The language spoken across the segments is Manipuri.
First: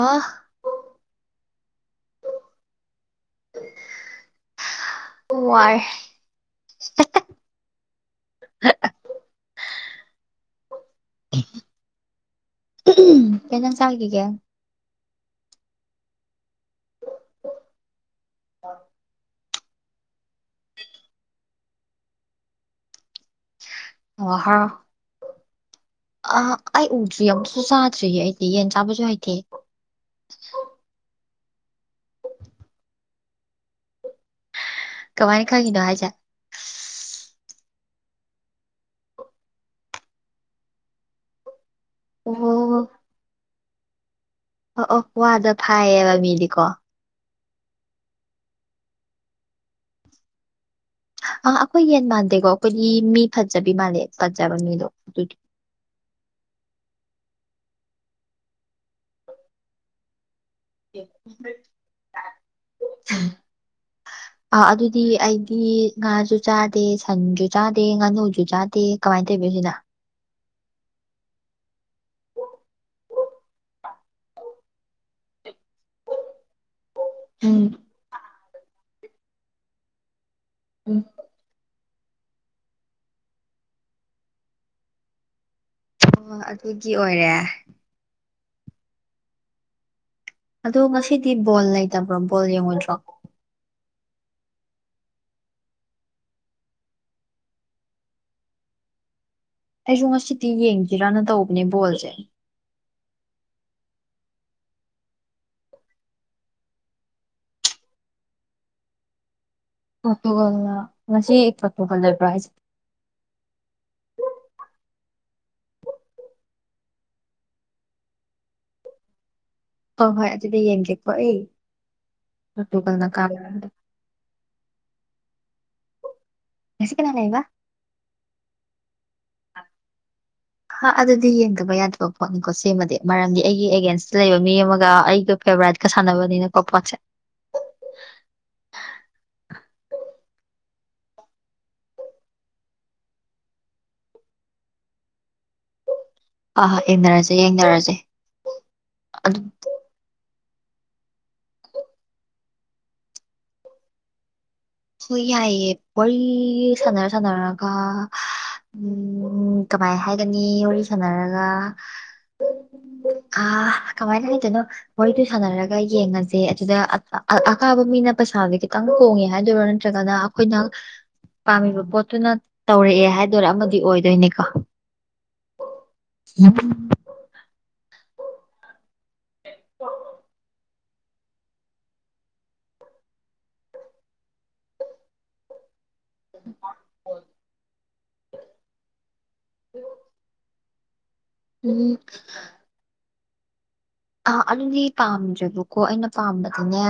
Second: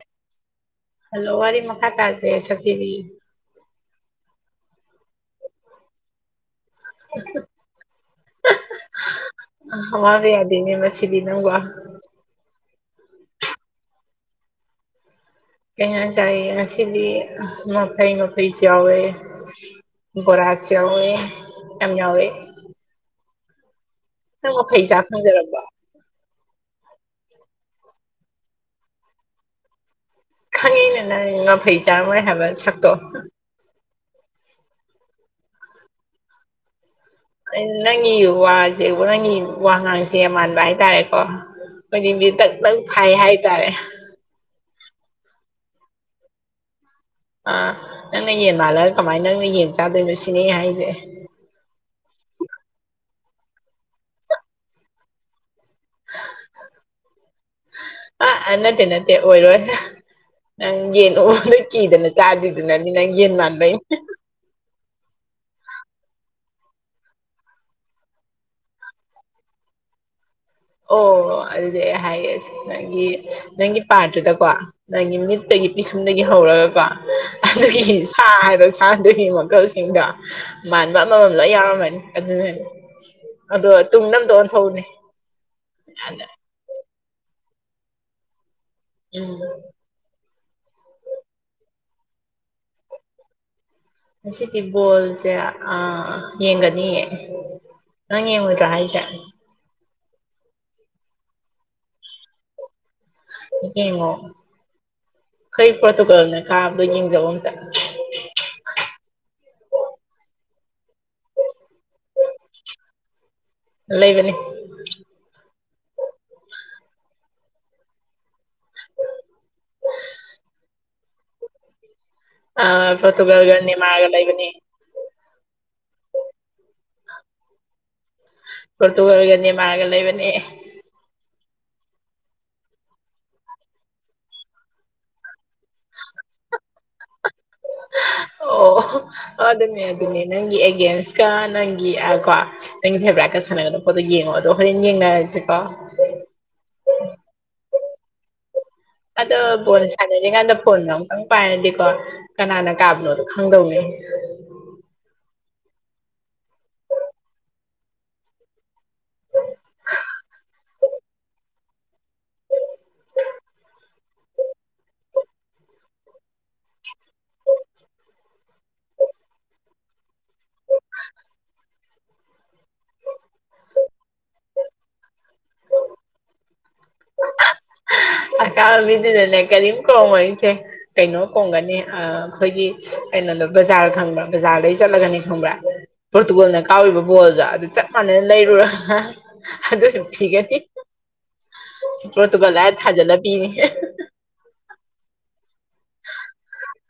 ꯑ ꯍꯜꯂꯣ ꯋꯥꯔꯤ ꯋꯥꯔꯤ ꯃ ꯈꯥ ꯇꯁꯦ ꯁꯇꯕꯤ ꯑꯣꯥꯏ [unintelligible] ꯍꯕ ꯌꯥꯗꯅꯦ ꯃ ꯁꯤꯗꯤ ꯅꯪ ꯋꯥ ꯀ ꯆ ꯀ ꯀ ꯀ ꯆꯥꯏ ꯑ ꯁꯤꯗꯤ ꯃꯐꯥꯏ ꯃ ꯄꯩꯁꯥ ꯑꯣꯏꯦ ꯣꯔꯁꯤꯌꯥ ꯑꯣꯏꯣꯏ ꯑ ꯌꯥ ꯑꯣꯏ ꯑꯣ ꯅꯪ ꯍꯥꯎ ꯐꯩ ꯆꯥ ꯈꯪꯖꯔꯝꯕ ꯑ ꯑꯩ ꯎꯗ꯭ꯔꯤ ꯌꯥꯝꯁꯨ ꯆꯥꯗ꯭ꯔꯤ ꯑꯩꯗꯤ ꯌꯦꯟ ꯆꯥꯕꯁꯨ ꯍꯥꯏꯊꯦ ꯈꯪꯉꯤꯅ ꯅꯪ ꯉꯝꯐꯩ ꯆꯥꯔꯝꯃꯣꯏ ꯍꯥꯏꯕ ꯁꯛꯇꯣ ꯀꯃꯥꯏꯅꯤ ꯈꯪꯒꯤꯗꯣ ꯍꯥꯏꯖꯠ ꯅꯪꯒꯤ ꯋꯥꯁꯦ ꯅꯪꯒꯤ ꯋꯥ ꯉꯥꯡꯁꯦ ꯃꯥꯟꯕ ꯍꯥꯏꯇꯥꯔꯦꯀꯣ ꯃꯅꯤꯡꯗꯤ ꯇꯪ ꯇꯛ ꯑꯣ ꯐꯥꯏ ꯍꯥꯏꯇꯥꯔꯦ ꯑꯣ ꯑꯣ ꯋꯥꯗ ꯐꯥꯏꯌꯦꯕ ꯃꯤꯗꯤꯀꯣ ꯑꯥ ꯅꯪꯅ ꯌꯦꯟ ꯃꯥꯜꯂꯒ ꯀꯃꯥꯏꯅ ꯅꯪꯅ ꯌꯦꯟ ꯆꯥꯗꯣꯏꯅꯣ ꯁꯤꯅꯦ ꯍꯥꯏꯁꯦ ꯃꯥꯥꯟꯗꯦ ꯀꯣ ꯀꯣꯏ ꯃꯤ ꯐꯖꯕꯤ ꯃꯥꯅꯦꯦ ꯐꯖꯕ ꯃꯤ ꯂ ꯑꯥ ꯅꯠꯇꯦ ꯅꯠꯇ ꯑꯣꯏꯔꯣ ꯅꯪ ꯌꯦꯅꯗ ꯀꯤꯗꯅ ꯆꯥꯗ꯭ꯔꯤꯗꯨꯅꯅꯤ ꯅꯪ ꯌꯦꯟ ꯃꯥꯟꯕꯥꯟꯕꯩ ꯗꯤ ꯑꯩꯗꯤ ꯉꯥꯁꯨ ꯆꯥꯗꯦ ꯁꯟꯁꯨ ꯆꯥꯗꯦ ꯉꯥꯅꯨꯁꯨ ꯆꯥꯗꯦ ꯀꯃꯥꯏꯅ ꯇꯧꯔꯤꯣ ꯁꯤꯗ ꯑꯣ ꯑꯗꯨꯗꯤ ꯑꯩ ꯍꯥꯏꯌꯦꯦꯁ ꯅꯪꯒꯤ ꯅꯪꯒꯤ ꯄꯥꯠꯇꯨꯗꯀꯣ ꯅꯪꯒꯤ ꯃꯤꯠ ꯇꯒꯤ ꯄꯤꯁꯨꯝꯗꯒꯤ ꯍꯧꯔꯒꯀꯣ ꯎꯝ ꯑꯗꯨꯒꯤ ꯁꯥ ꯍꯥꯏꯕ ꯁꯥ ꯑꯗꯨꯒꯤ ꯃꯈꯜꯁꯤꯡꯗꯣ ꯃꯥꯟꯕ ꯎꯝ ꯑꯃꯃꯝ ꯂꯣꯏ ꯌꯥꯎꯔꯝꯃꯅꯤ ꯑꯗꯨꯅꯦꯅꯦ ꯑꯗꯣ ꯇꯨꯝꯅ ꯑꯝꯇ ꯑꯣꯟꯊꯅꯤꯅ ꯀ ꯑꯣꯏꯔꯦ ꯎꯝ ꯑꯗꯣ ꯉꯁꯤꯗꯤ ꯕꯣꯜ ꯂꯩꯇꯕ꯭ꯔꯣ ꯕꯣꯜ ꯌꯦꯡꯉꯨꯗ꯭ꯔꯣ ꯉꯗꯤ ꯕꯣꯜꯁꯦ ꯑ ꯌꯦꯡꯒꯅꯤꯌꯦ ꯑꯪ ꯌꯦꯉ ꯔ ꯍꯥꯏꯖ ꯑꯩꯁꯨꯨꯝꯃꯁꯁꯤ ꯇꯤ ꯌꯦꯡꯈꯤ ꯔꯥꯟꯅ ꯇꯎꯕꯅꯤꯣꯖ ꯏꯉ ꯀꯩ ꯄꯇ ꯀꯅꯦ ꯀꯥꯗ ꯇ ꯄꯣꯇꯨꯒꯜꯅ ꯉꯁꯤ ꯄꯣꯇꯨꯒꯜ ꯂꯩꯕ꯭ꯔ ꯍꯥꯏꯁ ꯂꯩꯕꯅꯤ ꯍꯣꯏ ꯍꯣꯏ ꯑꯗꯨꯗꯤ ꯌꯦꯡꯒꯦꯀꯣ ꯑꯩ ꯑ ꯄꯣꯔꯇꯨꯒꯜꯅ ꯀꯥꯕꯗꯣ ꯐꯠꯇꯨꯔꯒꯅꯤꯅꯤ ꯃꯥꯒꯂ ꯂꯩꯕꯅꯤ ꯂꯁꯤꯀꯅꯥꯅꯦꯕ ꯐꯇꯨꯒꯜꯒꯅꯤ ꯃꯥꯔꯒ ꯂꯩꯕꯅꯤ ꯠꯇꯕ ꯌꯥꯗꯕ ꯄꯣꯠꯅꯤꯀꯣ ꯁꯤꯃꯗꯤ ꯃꯔꯝꯗꯤ ꯑꯩꯒꯤ ꯑꯦꯒꯦꯟꯁꯇ ꯂꯩꯕ ꯃꯤ ꯑꯃꯒ ꯑꯩꯒ ꯐꯦꯕꯣꯔꯥꯏꯠꯀ ꯁꯥꯟꯅꯕꯅꯤꯅꯀꯣ ꯣꯄꯁꯦ ꯑꯣ ꯑꯗꯨ ꯑꯗꯨꯅꯦ ꯑꯗꯨꯅꯦ ꯅꯪꯒꯤ ꯑꯦꯒꯦꯟꯁꯀ ꯅꯪꯒꯤ ꯀꯣ ꯅꯪꯒꯤ ꯐꯦꯕꯔꯥꯏꯠꯀ ꯁꯥꯟꯅꯒꯗꯕ ꯄꯣꯠꯇꯣ ꯌꯦꯡꯉꯣ ꯑꯗꯣ ꯍꯣꯔꯦꯟ ꯌꯦꯡꯅꯔꯒꯦ ꯁꯤꯄꯥ ꯑ ꯍ ꯌꯦꯡꯅꯔꯁꯦ ꯌꯦꯡꯅꯔꯁꯦ ꯑꯗꯨꯝ ꯑꯗꯣꯜꯁꯗꯅꯦ ꯑꯗ ꯐꯣꯟꯅ ꯑꯃꯨꯛꯇꯪ ꯄꯥꯏꯔꯗꯤꯀꯣ ꯀꯅꯥꯅ ꯀꯥꯕꯅꯣꯗꯣ ꯈꯪꯗꯧꯅꯤ ꯍꯣꯏ ꯌꯥꯏꯑꯦ ꯋꯥꯔꯤ ꯁꯥꯟꯅꯔ ꯁꯥꯟꯅꯔꯒ ꯎꯝ ꯀꯃꯥꯏ ꯍꯥꯏꯒꯅꯤ ꯋꯥꯔꯤ ꯁꯥꯟꯅꯔꯒ ꯑ ꯀꯃꯥꯏꯅ ꯂꯩꯗꯣꯏꯅꯣ ꯃꯣꯔꯦꯗꯨ ꯁꯥꯟꯅꯔꯒ ꯌꯦꯡꯉꯁꯦ ꯑꯗꯨꯗ ꯑꯀꯥꯕ ꯃꯤ ꯅ ꯄꯩꯁꯥꯁꯦ ꯈꯤꯇꯪ ꯍꯣꯡꯉꯦ ꯍꯥꯏꯗꯣꯏꯔꯣ ꯅꯠꯇ꯭ꯔꯒꯅ ꯑꯩꯈꯣꯏꯅ ꯄꯥꯝꯃꯤꯕ ꯄꯣꯠꯇꯨꯅ ꯇꯧꯔꯛꯑꯦ ꯍꯥꯏꯗꯔꯥ ꯑꯃꯗꯤ ꯑꯣꯏꯗꯣꯏꯅꯦꯀꯣ ꯌꯦ ꯑꯅꯥꯕꯤꯗꯨꯗꯅꯅꯦ ꯀꯔꯤꯝ ꯀꯣꯡꯉꯝꯃꯣꯏꯁꯦ ꯀꯩꯅꯣ ꯀꯣꯡꯉꯝꯒꯅꯤ ꯑꯩꯈꯣꯏꯒꯤ ꯀꯩꯅꯣꯗꯣ ꯕꯖꯥꯔ ꯈꯪꯕ꯭ꯔꯥ ꯕꯖꯥꯔꯗꯗꯒꯤ ꯆꯠꯂꯒꯅꯤ ꯈꯪꯕ꯭ꯔꯥ ꯄꯣꯔꯇꯨꯒꯜꯅ ꯀꯥꯎꯔꯤꯕ ꯕꯣꯜꯗꯣ ꯑꯗꯨ ꯆꯞ ꯃꯥꯟꯅꯅ ꯂꯩꯔꯨꯔꯒ ꯑꯗꯨꯁꯨ ꯄꯤꯒꯅꯤ ꯎꯝ ꯁꯤꯄ꯭ꯔꯣꯇꯨꯀ ꯍꯥꯏ ꯊꯥꯖꯜꯂ ꯄꯤꯅꯦ ꯑꯥ ꯑꯗꯨꯗꯤ ꯄꯥꯝꯗ꯭ꯔꯦꯕꯀꯣ ꯑꯩꯅ ꯄꯥꯝꯕꯗꯤꯅꯦ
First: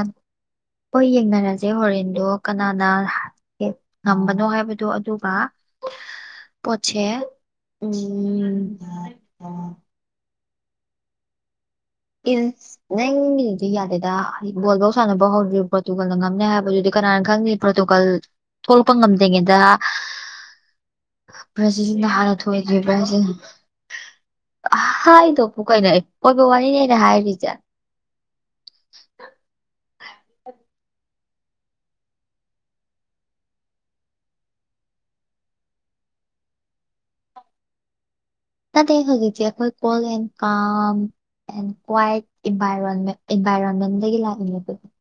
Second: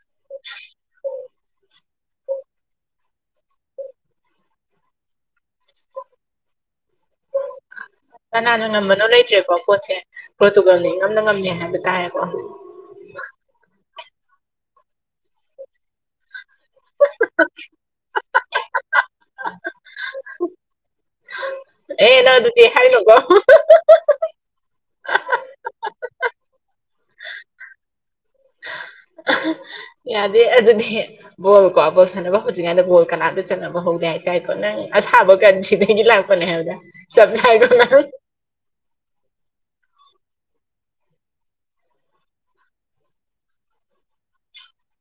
ꯍꯣꯏ ꯌꯦꯡꯅꯔꯁꯦ ꯍꯣꯔꯦꯟꯗꯣ ꯀꯅꯥꯅ ꯉꯝꯕꯅꯣ ꯍꯥꯏꯕꯗꯣ ꯑꯗꯨꯒ ꯄꯣꯠꯁꯦ ꯎꯝ ꯄ꯭ꯔꯣꯇꯨꯒꯜꯅꯤ ꯉꯝꯗ ꯉꯝꯃꯦ ꯍꯥꯏꯕꯅꯤ ꯏꯁ ꯅꯪꯒꯤꯗꯨꯗꯤ ꯌꯥꯗꯦꯗ ꯍꯥꯏꯗꯤ ꯕꯣꯜ ꯐꯥꯎ ꯁꯥꯟꯅꯕ ꯍꯧꯗ꯭ꯔꯤꯕ ꯄ꯭ꯔꯣꯇꯨꯒꯜꯅ ꯉꯝꯅꯦ ꯍꯥꯏꯕ ꯑꯗꯨꯗꯤ ꯀꯅꯥꯅ ꯈꯪꯗꯦ ꯄ꯭ꯔꯣꯇꯨꯀꯜ ꯊꯣꯛꯂꯛꯄ ꯉꯝꯗ꯭ꯔꯤꯉꯩꯗ ꯕ꯭ꯔꯥꯖꯤꯜꯅ ꯑꯦ ꯍꯥꯟꯅ ꯅꯪ ꯑꯗꯨꯗꯤ ꯍꯥꯏꯅꯨꯀꯣ ꯊꯣꯏꯈꯤꯕ꯭ꯔꯥꯁꯨ ꯍꯥꯏꯗꯣꯕꯨ ꯀꯥꯏꯅꯣ ꯕꯣꯜ ꯋꯥꯅꯤ ꯍꯥꯏꯔꯤꯖꯦ ꯌꯥꯗꯦ ꯑꯗꯨꯗꯤ ꯕꯣꯜ ꯀꯣ ꯕꯣꯜ ꯁꯥꯟꯅꯕ ꯍꯧꯗ꯭ꯔꯤꯉꯩꯗ ꯕꯣꯜ ꯀꯅꯥꯝꯗ ꯆꯥꯟꯅꯕ ꯍꯧꯗꯦ ꯍꯥꯏꯇꯥꯔꯦꯀꯣ ꯅꯪ ꯑꯁꯥꯕ ꯀꯥꯟ ꯁꯤꯗꯒꯤ ꯂꯥꯛꯄꯅꯦ ꯆꯞ ꯆꯥꯏꯀꯣ ꯅꯪ ꯅꯠꯇꯦ ꯍꯧꯖꯤꯛꯇꯤ ꯑꯩꯈꯣꯏ cool and calm and quiet ꯏꯟꯚꯔꯣꯟ ꯏꯟꯚꯥꯏꯔꯣꯟꯃꯦꯟꯗꯒꯤ ꯂꯥꯛꯏꯅꯦꯕ ꯑꯈꯣꯏꯗꯤ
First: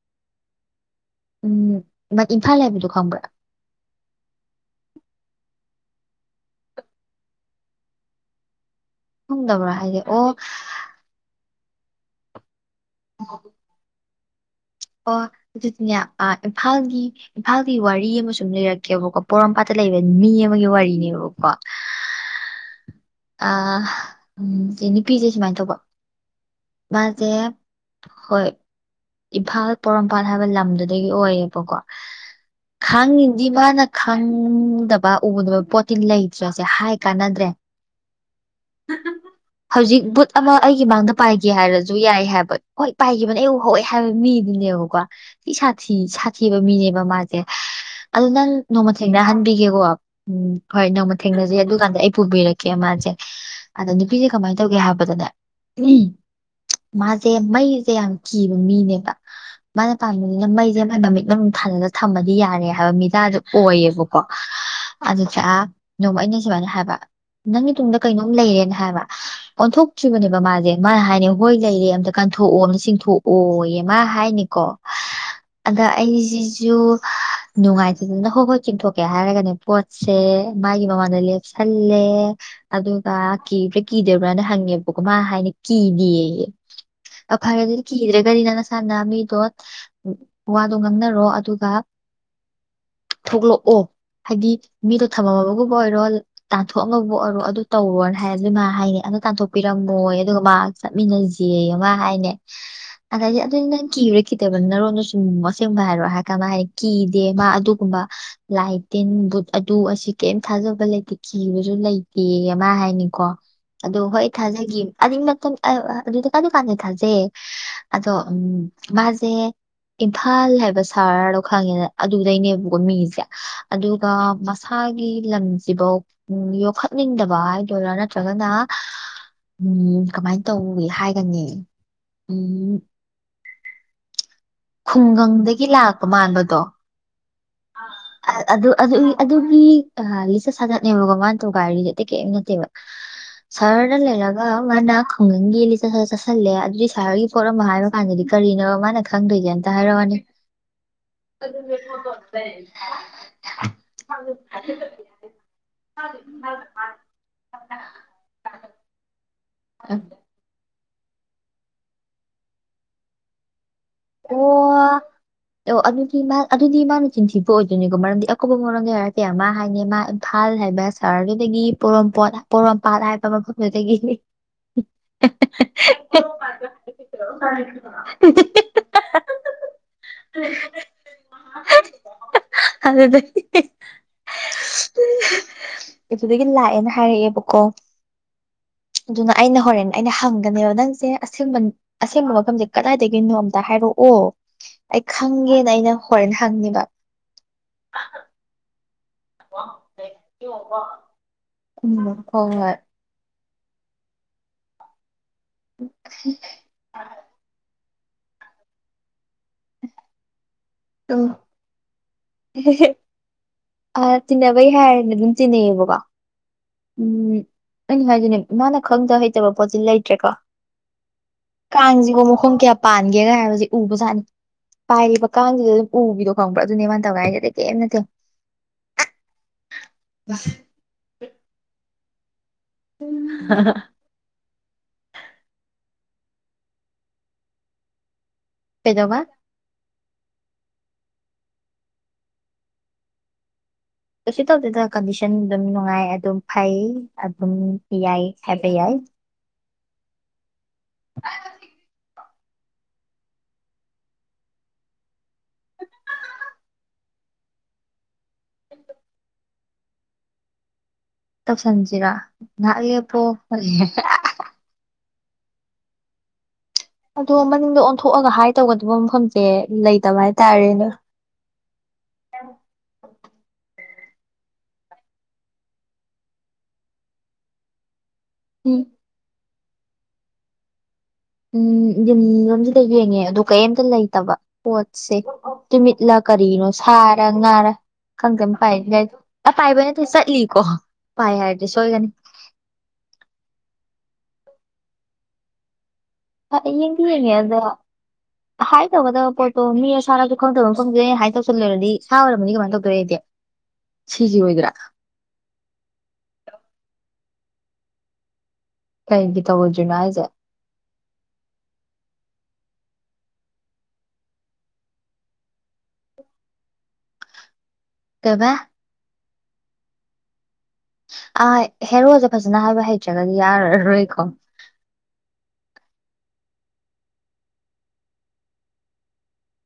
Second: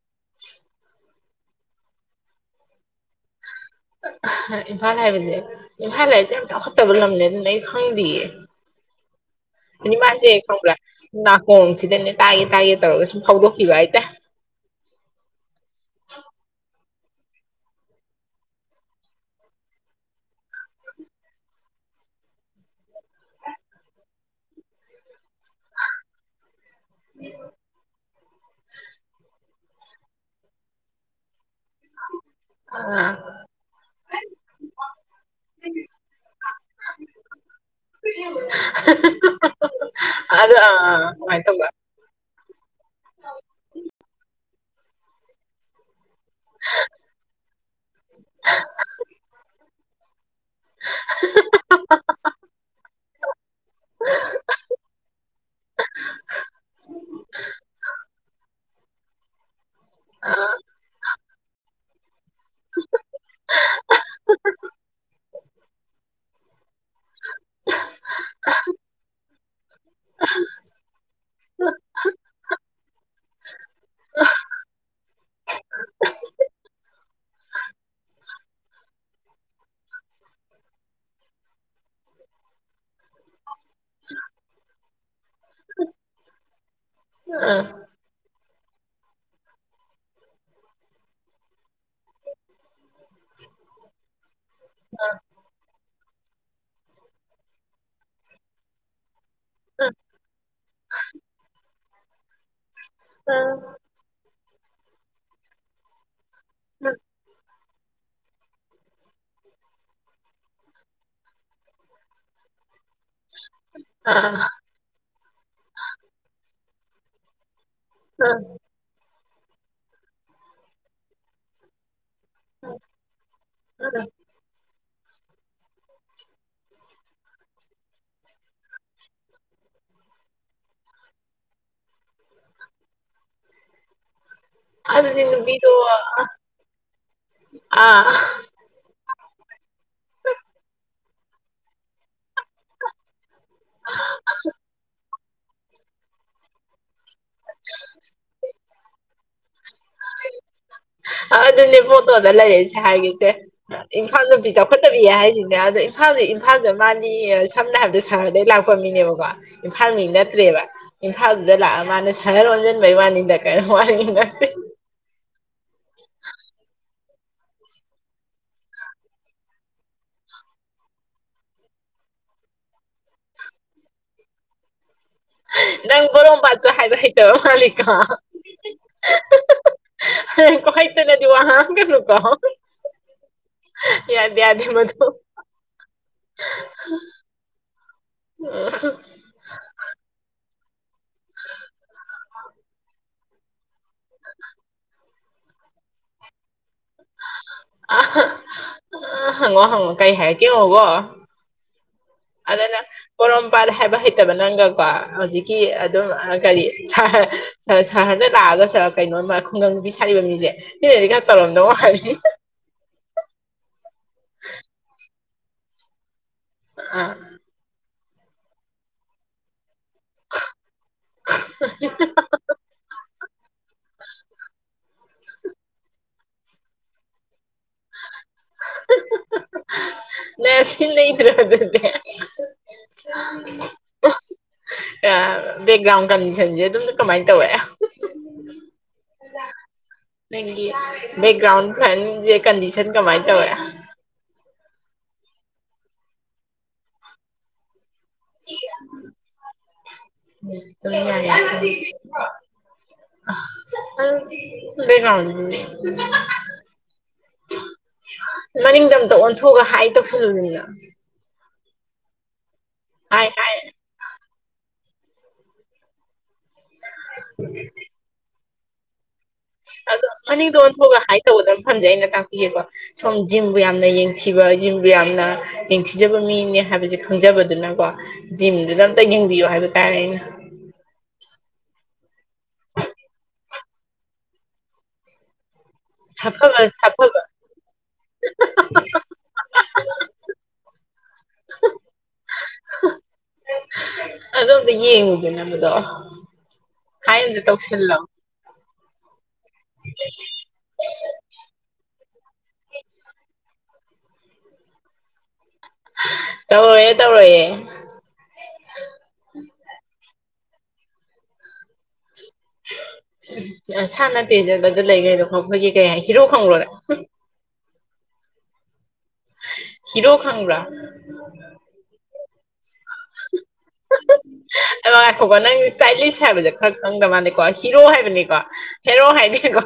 ꯎꯝ ꯏꯝꯐꯥꯜ ꯍꯥꯏꯕꯗꯨ ꯈꯪꯕ꯭ꯔꯥ ꯏꯝꯐꯥꯜ ꯍꯥꯏꯕꯁꯦ ꯏꯝꯐꯥꯜ ꯍꯥꯏꯁꯦ ꯌꯥꯝ ꯆꯥꯎꯈꯠꯇꯕ ꯂꯝꯅꯦ ꯑꯗꯨꯅ ꯑꯩ ꯈꯪꯗꯤꯌꯦ ꯈꯪꯗꯕ꯭ꯔꯥ ꯑꯗꯩ ꯍꯥꯏꯁꯦ ꯑꯣ ꯃꯥꯁꯦ ꯈꯪꯕꯔꯥ ꯈꯣꯡꯁꯤꯗꯅꯦ ꯇꯥꯒꯦ ꯇꯥꯒꯦ ꯇꯧꯔꯒ ꯁꯨꯝ ꯐꯥꯎꯗꯣꯛꯈꯤꯕ ꯍꯥꯏꯇꯥꯏ ꯑꯣ ꯑꯗꯨꯗꯤꯅꯦ ꯑ ꯏꯝꯐꯥꯜꯒꯤ ꯏꯝꯐꯥꯜꯒꯤ ꯋꯥꯔꯤ ꯑꯃ ꯁꯨꯝ ꯂꯩꯔꯛꯀꯦꯕꯀꯣ ꯄꯣꯔꯣꯝꯄꯥꯠꯇ ꯂꯩꯕ ꯃꯤ ꯑꯃꯒꯤ ꯋꯥꯔꯤꯅꯦꯕꯀꯣ [unintelligible] ꯑꯥ ꯅꯨꯄꯤꯁꯦ ꯁꯨꯃꯥꯏꯅ ꯇꯧꯕ ꯃꯥꯖꯦ ꯍꯣꯏ ꯏꯝꯐꯥꯜ ꯄꯣꯔꯣꯝꯄꯥꯠ ꯍꯥꯏꯕ ꯂꯝꯗꯨꯗꯒꯤ ꯑꯣꯏꯌꯦꯕꯀꯣ ꯑꯥ ꯈꯪꯉꯤꯗꯤ ꯃꯥꯅ ꯈꯪꯗꯕ ꯎꯗꯕ ꯄꯣꯠꯇꯤ ꯂꯩꯇ꯭ꯔꯁꯦ ꯍꯥꯏ ꯀꯥꯟꯅꯗ꯭ꯔꯦ [inaudible] [unintelligible] ꯍꯧꯖꯤꯛ ꯕꯨꯠ ꯑꯃ ꯑꯗꯨ ꯑꯥ ꯑꯩꯒꯤ ꯑꯥ ꯃꯥꯡꯗ ꯑꯗꯨꯃꯥꯏꯅ ꯄꯥꯏꯒꯦ ꯇꯧꯕ ꯍꯥꯏꯔꯁꯨ ꯌꯥꯏ ꯍꯥꯏꯕ ꯍꯣꯏ ꯄꯥꯏꯈꯤꯕꯅꯦ ꯑꯩ ꯎ ꯍꯧꯋꯦ ꯃꯤꯗꯨꯅꯦꯕꯀꯣ ꯊꯤ ꯁꯥꯊꯤ ꯊꯤꯕ ꯃꯤꯅꯦꯕ ꯃꯥꯁꯦ ꯑꯗꯨ ꯅꯪ ꯅꯣꯡꯃꯊꯦꯡꯅꯍꯟꯕꯤꯒꯦꯀꯣ ꯎꯝ ꯍꯣꯏ ꯅꯣꯡꯃ ꯊꯦꯡꯅꯖꯩ ꯑꯗꯨ ꯀꯥꯟꯗ ꯑꯩ ꯄꯨꯕꯤꯔꯛꯀꯦ ꯃꯥꯁꯦ ꯑꯗ ꯅꯨꯄꯤꯁꯦ ꯀꯃꯥꯏꯅ ꯇꯧꯒꯦ ꯍꯥꯏꯕꯗꯅꯦ ꯎꯝ ꯃꯥꯖꯦ ꯃꯩꯁꯦ ꯀꯤ ꯃꯤꯅꯦꯕ ꯃꯥꯅ ꯄꯥꯝꯕꯅꯤꯅ ꯃꯩꯁꯦ ꯃꯃꯤꯠ ꯃꯅꯨꯡꯗ ꯊꯥꯖꯟꯂ ꯊꯝꯕ ꯌꯥꯔꯦ ꯍꯥꯏꯕ ꯃꯤꯗꯗꯣ ꯑꯣꯏꯌꯦꯕꯀꯣ ꯑꯗꯨ ꯅꯣꯡꯃ ꯑꯩꯅ ꯁꯨꯃꯥꯏꯅ ꯍꯥꯏꯕ [unintelligible] ꯅꯪꯒꯤ ꯇꯨꯡꯗ ꯀꯩꯅꯣꯝ ꯂꯩꯔꯦꯅ ꯍꯥꯏꯕ ꯑꯣꯟꯊꯣꯛꯇ꯭ꯔꯤꯕꯅꯦꯕ ꯃꯥꯁꯦ ꯃꯥꯅ ꯍꯥꯏꯅꯤ ꯍꯣꯏ ꯂꯩꯔꯦ ꯑꯝꯇ ꯀꯟꯊꯣꯛ ꯆꯊꯣꯛꯑꯣ ꯑꯃ ꯆꯤꯡꯊꯣꯛꯑꯣ ꯑꯃ ꯍꯥꯏꯅꯤꯀꯣ ꯑꯗ ꯑꯩꯁꯤꯁꯨ ꯍꯥ ꯅꯨꯡꯉꯥꯏꯗꯗꯅ ꯍꯣꯏ ꯍꯣꯏ ꯆꯤꯡꯊꯣꯛꯀꯦ ꯍꯥꯏꯔꯒꯅꯦ ꯄꯣꯠꯁꯦ ꯃꯥꯒꯤ ꯃꯃꯥꯟꯗ ꯂꯦꯞꯁꯜꯂꯦ ꯑꯗꯨꯒ ꯀꯤꯕ꯭ꯔꯥ ꯀꯤꯗꯕ꯭ꯔꯥꯅ ꯍꯪꯉꯦꯕꯀꯣ ꯃꯥ ꯍꯥꯏꯅ ꯀꯤꯗꯦꯌꯦ ꯐꯔꯦ ꯑꯥ ꯑꯗꯨꯗꯤ ꯅꯤꯅ ꯅꯁꯥꯅ ꯃꯤꯗꯣ ꯋꯥꯗꯣ ꯉꯥꯡꯅꯔꯣ ꯑꯗꯨꯒ ꯊꯣꯛꯂꯛ ꯑꯣ ꯍꯥꯏꯗꯤ ꯃꯤꯗꯣ ꯑꯥ ꯊꯝꯃꯝꯃꯕꯕꯨ ꯑꯣꯏꯔꯣ ꯇꯥꯟꯊꯣꯛꯑꯝꯕꯨ ꯑꯣꯏꯔꯣ ꯑꯗꯨ ꯇꯧꯔꯣꯅ ꯍꯥꯏꯕ ꯃꯥ ꯍꯥꯏꯅꯩ ꯇꯥꯟꯊꯣꯛꯄꯤꯔꯝꯃꯣꯏ ꯑꯗꯨꯒ ꯃꯥ ꯆꯠꯃꯤꯟꯅꯁꯦ ꯑꯃ ꯍꯥꯏꯅꯦ ꯑꯗꯩꯗ ꯑꯗꯨꯏ ꯅꯪ ꯀꯤꯔꯈꯤꯗꯕ ꯅꯔꯣꯟꯗꯣ ꯆꯨꯝꯃꯨ ꯑꯁꯦꯝꯕ ꯍꯥꯏꯔꯣ ꯍꯥꯏꯔ ꯀꯥꯟ ꯃꯥ ꯍꯥꯏꯗꯤ ꯀꯤꯗꯦ ꯃꯥ ꯑꯗꯨ ꯀꯨꯝꯕ ꯂꯥꯏ ꯇꯤꯟ ꯕꯨꯠ ꯑꯗꯨ ꯑꯁꯤ ꯀꯔꯤꯝ ꯊꯥꯖꯕ ꯂꯩꯇꯦ ꯀꯤꯕꯁꯨ ꯂꯩꯇꯦ ꯑꯃ ꯍꯥꯏꯅꯤꯀꯣ ꯑꯗꯣ ꯑꯥ ꯑꯥ ꯍꯣꯏ ꯊꯥꯖꯒꯤ ꯑꯗꯨꯒꯤ ꯃꯇꯝ ꯑꯗꯨꯗ ꯀ ꯀꯥꯟꯗ ꯊꯥꯖꯩꯌꯦ ꯑꯗꯣ ꯑꯥ ꯎꯝ ꯃꯥꯁꯦ ꯏꯝꯐꯥꯜ ꯍꯥꯏꯕ ꯁꯍꯔꯗꯣ ꯈꯪꯉꯦꯅ ꯑꯗꯨꯗꯩꯅꯦꯕꯀꯣ ꯃꯤꯁꯦ ꯑꯥ ꯑꯥ ꯑꯗꯨꯒ ꯏꯁꯁꯥꯒꯤ ꯂꯝꯁꯤꯐꯧ ꯌꯣꯛꯈꯠꯅꯤꯡꯗꯕ ꯍꯥꯏꯗꯣꯏꯔꯥ ꯅꯠꯇ꯭ꯔꯒꯅ ꯎꯝ ꯀꯃꯥꯏꯅ ꯇꯧꯋꯏ ꯍꯥꯏꯒꯅꯤ ꯎꯝ ꯑꯗꯨꯗꯤ ꯈꯨꯡꯒꯪꯗꯒꯤ ꯅꯨꯄꯤꯗꯣ ꯂꯥꯛꯄ ꯃꯥꯟꯕꯗꯣ ꯑꯥ ꯑꯗꯨ ꯑꯗꯨꯒꯤ ꯑꯗꯨꯒꯤ ꯂꯤꯆꯠ ꯁꯥꯖꯠꯅꯦꯕꯀꯣ ꯋꯥꯟ ꯊ ꯀꯥꯏꯔꯤ ꯀ ꯅꯠꯇ ꯁꯔ ꯂꯩꯦ ꯏꯂꯒ ꯃ ꯍꯥꯪꯤ ꯆ ꯆꯁꯂꯦ ꯑꯗꯨ ꯁꯍꯔꯒꯤ ꯄꯣꯠ ꯑꯃ ꯍꯥꯏꯕ ꯀꯥꯟꯗꯗꯤ ꯀꯔꯤꯅꯣ ꯃꯥꯅ ꯈꯪꯗꯣꯏꯁꯦ ꯑꯝꯇ ꯍꯥꯏꯔꯛꯑꯣꯅꯤ ꯑꯗꯨꯅꯦ ꯇꯣꯗ ꯂꯩꯔꯏꯁꯦ ꯍꯥꯏꯔꯤꯁꯦ ꯏꯝꯐꯥꯜ ꯅꯨꯄꯤ ꯆꯥꯎꯈꯠꯇꯕꯤꯌꯦ ꯍꯥꯏꯁꯤꯅꯦ ꯑꯗ ꯏꯝꯐꯥꯜꯗ ꯏꯝꯐꯥꯜꯗ ꯃꯥꯅꯤ ꯁꯝꯅ ꯍꯥꯏꯔꯕꯗ ꯁꯍꯔꯗꯩ ꯂꯥꯛꯄ ꯃꯤꯅꯦꯕꯀꯣ ꯏꯝꯐꯥꯜꯉ ꯅꯠꯇ꯭ꯔꯦꯕ ꯏꯝꯐꯥꯜꯗꯨꯗ ꯂꯥꯛꯑ ꯃꯥꯅ ꯁꯥꯟꯅꯔ ꯂ ꯑꯣꯣꯟꯁꯤꯟꯕꯩ ꯋꯥꯅꯤꯗ ꯀꯩꯅꯣ ꯃꯅꯤ ꯃꯥꯅꯤ ꯑꯣ ꯑꯣ ꯑꯗꯨꯗꯤ ꯃꯥ ꯑꯗꯨꯗꯤ ꯃꯥꯅ ꯆꯤꯟꯊꯤꯕ ꯑꯣꯏꯗꯣꯏꯅꯤꯀꯣ ꯃꯔꯝꯗꯤ ꯑꯀꯨꯞꯄ ꯃꯔꯣꯟꯗ ꯍꯥꯏꯔꯛꯀꯦ ꯃꯥ ꯍꯥꯏꯅꯦ ꯃꯥ ꯏꯝꯐꯥꯜ ꯍꯥꯏꯕ ꯁꯍꯔꯗꯨꯗꯒꯤ ꯄꯣꯔꯣꯝꯄꯥꯣꯠ ꯄꯣꯔꯣꯝꯄꯥꯠ ꯍꯥꯏꯕ ꯃꯐꯝꯗꯨꯗꯒꯤꯅꯤ ꯅꯪ ꯕꯣꯔꯣꯝꯄꯥꯥꯠꯁꯨ ꯍꯥꯏꯕ ꯍꯥꯏꯇꯔ ꯃꯥꯂꯤꯀꯣ [inaudible] [inaudible] ꯀꯥꯏꯇꯅꯗꯨꯕꯨ ꯑ ꯀꯨ ꯀꯣ ꯑꯗꯨꯗꯒꯤ ꯌꯥꯗꯦ ꯌꯥꯗꯦ ꯃꯗꯨ ꯑꯗꯨꯗꯒꯤ ꯂꯥꯛꯑꯦꯅ ꯍꯥꯏꯔꯛꯑꯦꯕꯀꯣ ꯑꯗꯨꯅ ꯑꯩꯅ ꯍꯣꯔꯦꯟ ꯑꯩꯅ ꯍꯪ ꯅꯦꯕ ꯅꯪꯁꯦ ꯑꯁꯦꯡꯕ ꯑꯁꯦꯡꯕ ꯃꯐꯝꯁꯦ ꯀꯗꯥꯏꯗꯒꯤꯅꯣ ꯑꯝꯇ ꯍꯥꯏꯔꯛꯑꯣ ꯈꯪꯒꯦꯅ ꯑꯩꯅ ꯍꯣꯔꯦꯟ ꯍꯪꯅꯤꯕ ꯑ ꯍꯪꯉꯣ ꯍꯪꯉꯣ ꯀꯩ ꯍꯥꯏꯔꯛꯀꯦ ꯌꯦꯡꯉꯣꯀꯣ ꯎꯝ ꯍꯣꯏ ꯍꯣꯏ ꯑꯗꯨꯅ ꯄꯨꯔꯝ ꯄꯥꯠ ꯍꯥꯏꯕ ꯍꯩꯇꯕ ꯅꯪꯒ ꯀꯣ ꯍꯧꯖꯤꯛꯀꯤ ꯑꯗꯨꯝ ꯀꯔꯤ ꯁꯍꯔꯗ ꯂꯥꯛꯑꯒ ꯁ ꯀꯩꯅꯣꯝꯃ ꯈꯨꯡꯒꯪ ꯅꯨꯄꯤ ꯁꯥꯔꯤꯕ ꯃꯤꯁꯦ ꯁꯤꯅꯗꯤ ꯀꯩꯅꯣ ꯑꯗꯨꯝ ꯇꯧꯔꯝꯗꯧ ꯃꯜꯂꯤ ꯇꯤꯟꯅꯕꯩ ꯍꯥꯏꯔꯦꯅꯦ ꯑꯗꯨꯝ ꯇꯤꯟꯅꯩꯌꯦꯕꯀꯣ ꯑꯥ ꯎꯝ ꯑꯩꯅ ꯍꯥꯏꯖꯤꯅꯦ ꯃꯥꯅ ꯈꯪꯗ ꯍꯩꯇꯕ ꯄꯣꯠꯇꯤ ꯂꯩꯇ꯭ꯔꯦꯀꯣ ꯀꯥꯡꯁꯤꯒꯣ ꯃꯈꯣꯡ ꯀꯌꯥ ꯄꯥꯟꯒꯦꯒ ꯍꯥꯏꯕꯁꯤ ꯎꯕꯖꯥꯠꯅꯤ ꯄꯥꯏꯔꯤꯕ ꯀꯥꯡꯁꯤꯗ ꯑꯗꯨꯝ ꯎꯕꯤꯗꯣ ꯈꯪꯕ꯭ꯔꯥ ꯑꯗꯨꯅꯦ ꯃꯥꯅ ꯇꯧꯒꯥꯏꯁꯦꯗꯤ ꯀꯩꯝ ꯅꯠꯇꯦ ꯅ ꯅꯇꯔꯣꯗꯗ ꯑ ꯕꯦꯛꯒ꯭ꯔꯥꯎꯟ ꯀꯟꯗꯤꯁꯟꯁꯦ ꯑꯗꯨꯝ ꯀꯃꯥꯏꯅ ꯇꯧꯋꯦ ꯀꯩꯗꯧꯕ ꯅꯪꯒꯤ ꯕꯦꯛꯒ꯭ꯔꯥꯎꯟ ꯀꯟꯗꯤꯁꯟ ꯀꯃꯥꯏꯅ ꯇꯧꯋꯤ ꯀꯩꯁꯨ ꯇꯧꯗꯦꯗ ꯀꯟꯗꯤꯁꯟ ꯑꯗꯨꯝ ꯅꯨꯡꯉꯥꯏ ꯑꯗꯨꯝ ꯐꯩ ꯑꯗꯨꯝ ꯌꯥꯏ ꯍꯥꯏꯕ ꯌꯥꯏ ꯌꯥ [unintelligible] [unintelligible] [unintelligible] [inaudible] [inaudible] ꯃꯅꯤꯡꯗ ꯑꯝꯇ ꯑꯣꯟꯊꯣꯛꯑꯒ ꯍꯥꯏ ꯇꯧꯁꯜꯂꯨꯅꯤꯅ ꯁꯟꯖꯤꯔ ꯉꯥꯏꯍꯥꯛ ꯂꯦꯞꯄꯣ ꯍꯥꯏ ꯍꯥꯏ ꯑꯗꯣ ꯃꯅꯤꯡꯗ ꯑꯣꯟꯊꯣꯛꯑꯒ ꯍꯥꯏ ꯇꯧꯒꯗꯕ ꯃꯐꯝꯁꯦ ꯑꯗꯣ ꯂꯩꯇꯕ ꯃꯅꯤꯡꯗ ꯍꯥꯏꯇꯥꯔꯦꯅꯦ ꯑꯣꯟꯊꯣꯛꯑꯒ ꯍꯥꯏ ꯇꯧꯒꯗꯅ ꯃꯐꯝꯖꯦ ꯑꯩꯅ ꯇꯥꯛꯄꯤꯒꯦꯀꯣ ꯁꯣꯝ ꯖꯤꯝꯕꯨ ꯌꯥꯝꯅ ꯌꯦꯡ ꯖꯤꯝꯕꯨ ꯌꯥꯝꯅ ꯅꯤꯡꯊꯤꯖꯕ ꯃꯤꯅꯦ ꯍꯥꯏꯕꯁꯦ ꯈꯪꯖꯕꯗꯨꯅꯀꯣ ꯎꯝ ꯖꯤꯝꯗꯨꯗ ꯑꯝꯇ ꯌꯦꯡꯕꯤꯌꯣ ꯍꯥꯏꯕ ꯇꯥꯔꯦ ꯑꯩꯅ ꯎꯝ ꯖꯤꯝ ꯂꯣꯝꯁꯤꯗ ꯌꯦꯡꯉꯦ ꯑꯗꯣ ꯀꯩꯝꯇ ꯂꯩꯇꯕ ꯄꯣꯠꯁꯦ ꯇꯨꯃꯤꯠꯂꯥ ꯁꯥꯐꯕ ꯀꯔꯤꯅꯣ ꯁꯥꯐꯕ ꯁꯥꯔ ꯉꯥꯔ ꯈꯪꯗꯅ ꯄꯥꯏ ꯌꯥꯗ ꯄꯥꯏꯕ ꯆꯠꯂꯤꯀꯣ ꯄꯥꯏ ꯍꯥꯏꯔꯗꯤ ꯁꯣꯏꯒꯅꯤ ꯑꯗꯣ ꯑꯝꯇ ꯌꯦꯡꯉꯨꯗꯅ ꯑꯗꯨꯗꯣ ꯍ ꯌꯦꯡꯗꯤ ꯌꯦꯡꯉꯦ ꯑꯗ ꯍꯥꯏ ꯇꯧꯒꯗꯕ ꯄꯣꯠꯇꯣ ꯃꯤ ꯑꯁꯥꯅꯗꯤ ꯈꯪꯗꯕ ꯐꯪꯗꯦ ꯍꯥꯏ ꯇꯧꯁꯤꯜꯂꯨꯔꯗꯤ ꯐꯥꯒꯗꯕ ꯑꯣꯏꯔꯕꯅꯤ ꯀꯃꯥꯏꯅ ꯇꯧꯗꯣꯏꯦ ꯑꯩꯗꯤꯦ ꯁꯤꯁꯤ ꯑꯣꯏꯗ꯭ꯔꯥ ꯇꯧꯔꯣꯏꯌꯦ ꯇꯧꯔꯣꯏꯌꯦ ꯀꯩꯒꯤ ꯇꯧꯔꯣꯏꯗꯔꯤꯕ ꯍꯥꯏꯖꯦ ꯁꯥꯅ ꯇꯦꯟꯖꯕꯗ ꯂꯩꯈꯩꯗꯣ ꯈꯪꯕꯒꯤ ꯀꯩ ꯍꯥꯏ ꯍꯤꯔꯣ ꯈꯪꯂꯨꯔꯦ ꯀꯩꯕ ꯍꯤꯔꯣ ꯈꯪꯕ꯭ꯔꯥ ꯑꯥ ꯍꯦꯔꯣꯁꯦ ꯐꯖꯅ ꯍꯥꯏꯕ ꯍꯩꯇ꯭ꯔꯒꯗꯤ ꯌꯥꯔꯔꯣꯏꯀꯣ ꯑꯗꯣ ꯉꯥꯏꯈꯣꯀꯣ ꯅꯪ ꯏꯁꯇꯥꯏꯂꯤꯁ ꯍꯥꯏꯕꯁꯦ ꯈꯔ ꯈꯪꯗꯕ ꯃꯥꯅꯤꯀꯣ ꯍꯤꯔꯣ ꯍꯥꯏꯕꯅꯤꯀꯣ ꯍꯦꯔꯣ ꯍꯥꯏꯗꯦꯀꯣ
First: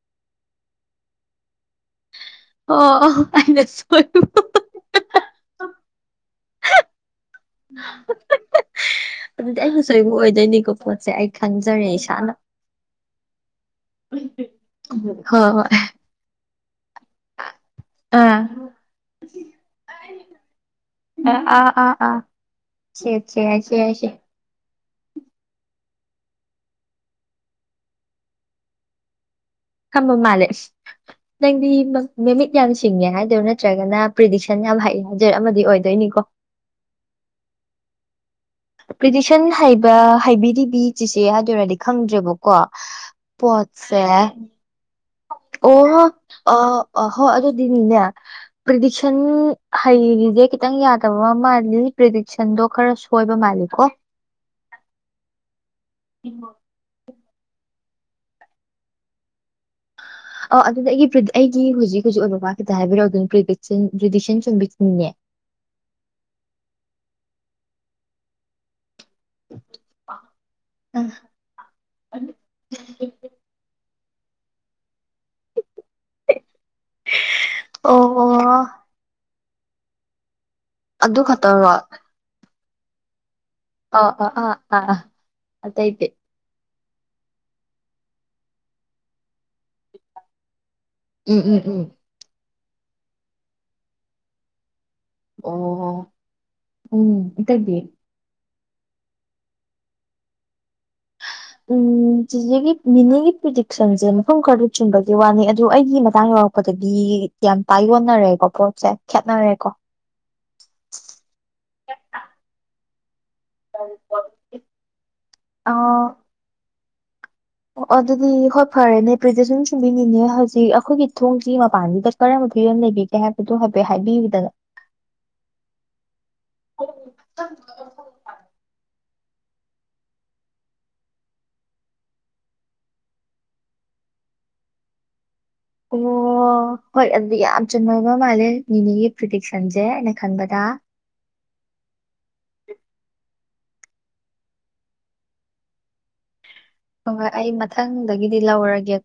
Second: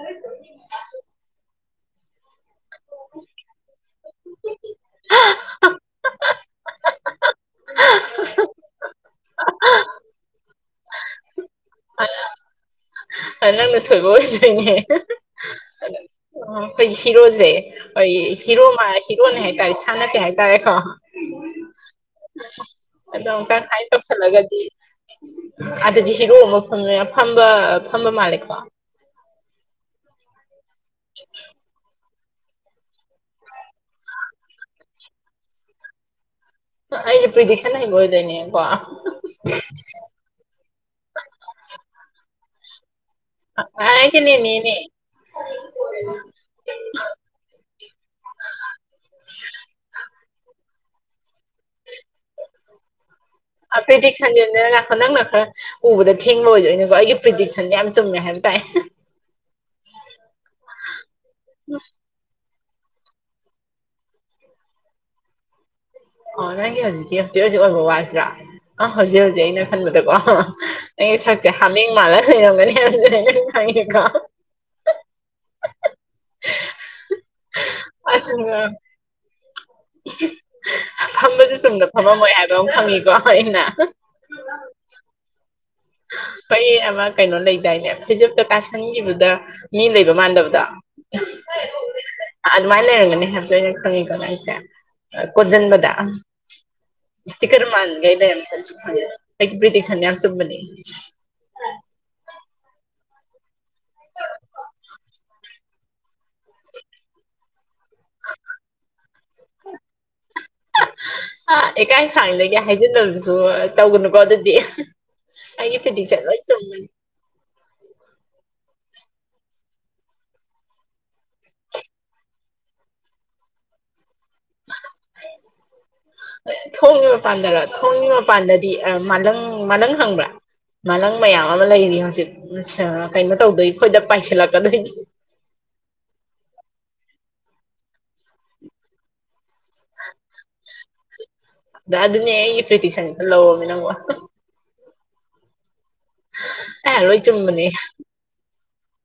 [inaudible] [inaudible] ꯑꯣ ꯑꯣ ꯑꯩꯅ ꯁꯣꯏꯕ [inaudible] ꯑꯗꯨꯗꯤ ꯑꯩꯩꯅ ꯁꯣꯏꯕ ꯑꯣꯏꯗꯣꯏꯅꯤꯀꯣ ꯄꯣꯠꯁꯦ ꯑꯩ ꯈꯪꯖꯔꯦ ꯏꯁꯥꯅ ꯅꯪꯅ ꯁꯣꯏꯕ ꯑꯣꯏꯗꯣꯏꯅꯦ ꯍꯣꯏ ꯍꯣꯏ ꯑꯣ ꯑꯩꯈꯣꯏ ꯍꯤꯔꯣꯖꯦ ꯍꯣꯏ ꯑꯥ ꯍꯤꯔꯣ ꯍꯤꯔꯣꯅꯦ ꯍꯥꯏꯇꯥꯔꯦ ꯏꯁꯥꯅ ꯀꯩ ꯍꯥꯏꯇꯥꯔꯦꯀꯣ ꯑꯥ ꯑꯥ ꯑꯥ ꯑꯥ ꯁꯦꯠꯁꯦ ꯑꯗꯣꯨꯀ ꯍꯥꯏꯁꯦ ꯍꯥꯏꯥꯏꯅ ꯍꯥꯏꯁꯦ ꯇꯧꯁꯜꯂꯒꯗꯤ ꯑꯗꯨꯗꯤ ꯍꯤꯔꯣ ꯑꯃ ꯐꯪꯉꯦ ꯐꯝꯕ ꯐꯝꯕ ꯃꯥꯜꯂꯦꯀꯣ ꯈꯝꯕ ꯃꯥꯂꯦ ꯅꯪꯗꯤ ꯅꯨꯃꯤꯠ ꯌꯥꯝ ꯁꯤꯡꯉꯦ ꯍꯥꯏꯗꯣꯏꯔꯥ ꯅꯠꯇ꯭ꯔꯒꯅ ꯄ꯭ꯔꯤꯗꯤꯛꯁꯟ ꯌꯥꯝ ꯍꯩꯑ ꯍꯥꯏꯗꯣꯏꯔ ꯑꯃꯗꯤ ꯑꯣꯏꯗꯣꯏꯅꯤꯀꯣ ꯗꯤ ꯄꯤꯗꯤꯁꯅ ꯍꯦꯛꯒ ꯑꯣꯏꯣꯏꯗꯦꯅꯦ ꯄ꯭ꯔꯤꯇꯤꯁꯟ ꯍꯥꯏꯕ ꯍꯥꯏꯕꯤꯔꯤꯕꯤ ꯆꯁꯦ ꯍꯥꯏ ꯑꯣꯏꯔꯗꯤ ꯈꯪꯗ꯭ꯔꯦꯕꯀꯣ ꯄꯣꯁꯦ ꯍꯥꯏꯗꯤꯅꯦꯅꯦꯅꯦ ꯑꯣ ꯍꯣ ꯑ ꯑ ꯍꯣꯏ ꯑꯗꯨꯗꯤꯅꯤꯅꯦ ꯄ꯭ꯔꯤꯗꯤꯛꯁꯟ ꯍꯩꯔꯤꯁꯦ ꯈꯤꯇꯪ ꯌꯥꯗꯕ ꯃꯥꯜꯂꯤ ꯄ꯭ꯔꯔꯤꯗꯤꯛꯁꯟꯗꯣ ꯈꯔ ꯁꯣꯏꯕ ꯃꯥꯜꯂꯤꯀꯣ ꯄ꯭ꯔꯤꯗꯤꯛꯁꯟ ꯅꯪꯅ ꯈꯔ ꯎꯕꯗ ꯊꯦꯡꯕ ꯑꯣꯏꯗꯣꯏꯅꯦꯀꯣ ꯑꯩꯒꯤ ꯄ꯭ꯔꯤꯗꯤꯛꯁꯟꯗꯤ ꯌꯥꯝ ꯆꯨꯝꯃꯦ ꯍꯥꯏꯕ ꯇꯥꯏ ꯑ ꯑꯗꯨꯗ ꯑꯩꯒꯤ ꯑꯩꯒꯤ ꯍꯧꯖꯤꯛ ꯍꯧꯖꯤꯛ ꯑꯣꯏꯕ ꯋꯥꯠ ꯀꯗ ꯍꯥꯏꯕꯤꯔꯛ ꯑꯗꯨ꯭ꯟ ꯭ꯔꯤꯗꯤꯁꯟ ꯆꯨꯝꯕꯤꯅꯦꯦ ꯑꯣ ꯅꯪꯒꯤ ꯍꯧꯖꯤꯛꯀꯤ ꯍꯧꯖꯤꯛ ꯍꯧꯖꯤꯛ ꯑꯣꯏꯕ ꯋꯥꯁꯤꯔꯥ ꯑ ꯍꯧꯖꯤꯛ ꯍꯧꯖꯤꯛ ꯑꯩꯅ ꯈꯟꯕꯗꯀꯣ ꯑꯩꯒꯤ ꯁꯛꯁꯦ ꯍꯥꯃꯦꯡ ꯃꯥꯜꯂ ꯂꯩꯔꯝꯒꯅꯤ ꯑꯗꯨꯁꯨ ꯑꯩꯅ ꯈꯪꯉꯦꯀꯣ ꯑꯣ ꯑꯣ ꯑꯗꯨ ꯐꯝꯕꯁꯦ ꯈꯛꯇꯔꯣ ꯆꯨꯝꯗ ꯐꯝꯃꯝꯃꯣꯏ ꯍꯥꯏꯕ ꯐꯪꯉꯤꯀꯣ ꯑ ꯑ ꯑꯥ ꯑꯥ ꯑꯥꯏꯗꯤꯦ ꯀꯩ ꯑꯃ ꯀꯩꯅꯣ ꯂꯩꯗꯥꯏꯅꯦ ꯐꯤꯖꯣꯛꯇ ꯀꯥꯁꯟꯈꯤꯕꯗ ꯃꯤ ꯂꯩꯕ ꯃꯥꯟꯗꯕꯗꯣ ꯎꯝ ꯎꯝ ꯎꯝ ꯑꯗꯨꯃꯥꯏꯅ ꯂꯩꯔꯝꯒꯅꯤ ꯍꯥꯏꯕꯗꯣ ꯑꯩꯅ ꯈꯪꯉꯤꯀꯣ ꯉ ꯑꯩꯁꯦ ꯑꯣ ꯀꯣꯣꯟꯖꯟꯕꯗꯥꯥ ꯎꯝ ꯏꯁꯇꯤꯀꯔ ꯑꯇꯩꯗꯤ ꯃꯥꯥꯟꯒꯦꯕ ꯐꯔ ꯑꯗꯨ ꯊꯦꯡꯀꯤ ꯄꯔꯤꯇꯤ ꯁ ꯅꯅꯤ ꯌꯥꯝ ꯆꯨꯝꯃꯅꯤ [inaudible] ꯎꯝ ꯁꯤꯒꯤ ꯃꯤꯅꯤꯒꯤ ꯄ꯭ꯔꯤꯗꯤꯛꯁꯟꯁꯦ ꯃꯐꯝ ꯈꯔꯗ ꯆꯤꯡꯕꯒꯤ ꯋꯥꯅꯤ ꯑꯗꯨ ꯑꯩꯒꯤ ꯃꯇꯥꯡꯗ ꯌꯥꯎꯔꯛ ꯗꯤ ꯌꯥꯝ ꯇꯥꯏꯌꯣꯟꯅꯔꯦꯀꯣ ꯄꯣꯠꯁꯦ ꯈꯦꯠꯅꯔꯦꯀꯣ ꯁꯤꯖꯤꯟꯅꯕꯁꯨ ꯇꯧꯒꯅꯨꯀꯣ ꯑꯗꯨꯗꯤ ꯑ ꯑꯩꯒꯤ ꯐꯤꯗꯤꯁꯦ ꯂꯣꯏ ꯆꯨꯝꯒꯅꯤ ꯑꯣ ꯑꯗꯨꯗꯤ ꯍ ꯐꯔꯦꯅꯦ ꯄ꯭ꯔꯤꯖꯦꯁꯟ ꯁꯨꯕꯤꯅꯤꯡꯉꯦ ꯍꯧꯖꯤꯛ ꯑꯩꯈꯣꯏꯒꯤ ꯊꯣꯡꯁꯤ ꯃꯄꯥꯟꯁꯤꯗ ꯀꯔꯝꯕ ꯐꯤꯕꯝ ꯂꯩꯕꯤꯒꯦ ꯍꯥꯏꯕꯗꯣ ꯍꯥꯏ ꯍꯥꯏꯕꯤ ꯊꯣꯡꯉꯤ ꯃꯄꯥꯟꯗꯔ ꯊꯣꯡꯉ ꯃꯄꯥꯟꯗꯗꯤ ꯑ ꯃꯂꯪ ꯃꯂꯪ ꯍꯪꯕ꯭ꯔꯥ ꯃꯥꯅꯪ ꯃꯌꯥꯝ ꯑꯃ ꯂꯩꯔꯤ ꯍꯧꯖꯤꯛ ꯀꯩꯅꯣ ꯇꯧꯗꯣꯏ ꯑꯩꯈꯣꯏꯗ ꯄꯥꯏꯁꯤꯜꯂꯛꯀꯗꯣꯏꯅꯤ ꯑꯣ ꯍꯣꯏ ꯑꯗꯨꯗꯤ ꯌꯥꯝ ꯆꯨꯝ ꯃꯣꯏꯕ ꯃꯥꯜꯂꯦ ꯅꯤꯅꯦꯒꯤ ꯄ꯭ꯔꯤꯗꯤ ꯁꯟꯖꯦ ꯑꯩꯅ ꯈꯟꯕꯗ ꯑꯗ ꯑꯗꯨꯅꯦ ꯑꯩꯒꯤ ꯄ꯭ꯔꯤꯇꯤ ꯁꯟꯗ ꯂꯧꯔꯃꯤ ꯅꯪ ꯑꯦ ꯂꯣꯏ ꯍꯣꯏ ꯑꯩ ꯆꯨꯝꯕꯅꯦ ꯃꯊꯪꯗꯒꯤꯗꯤ ꯂꯧꯔꯒꯦ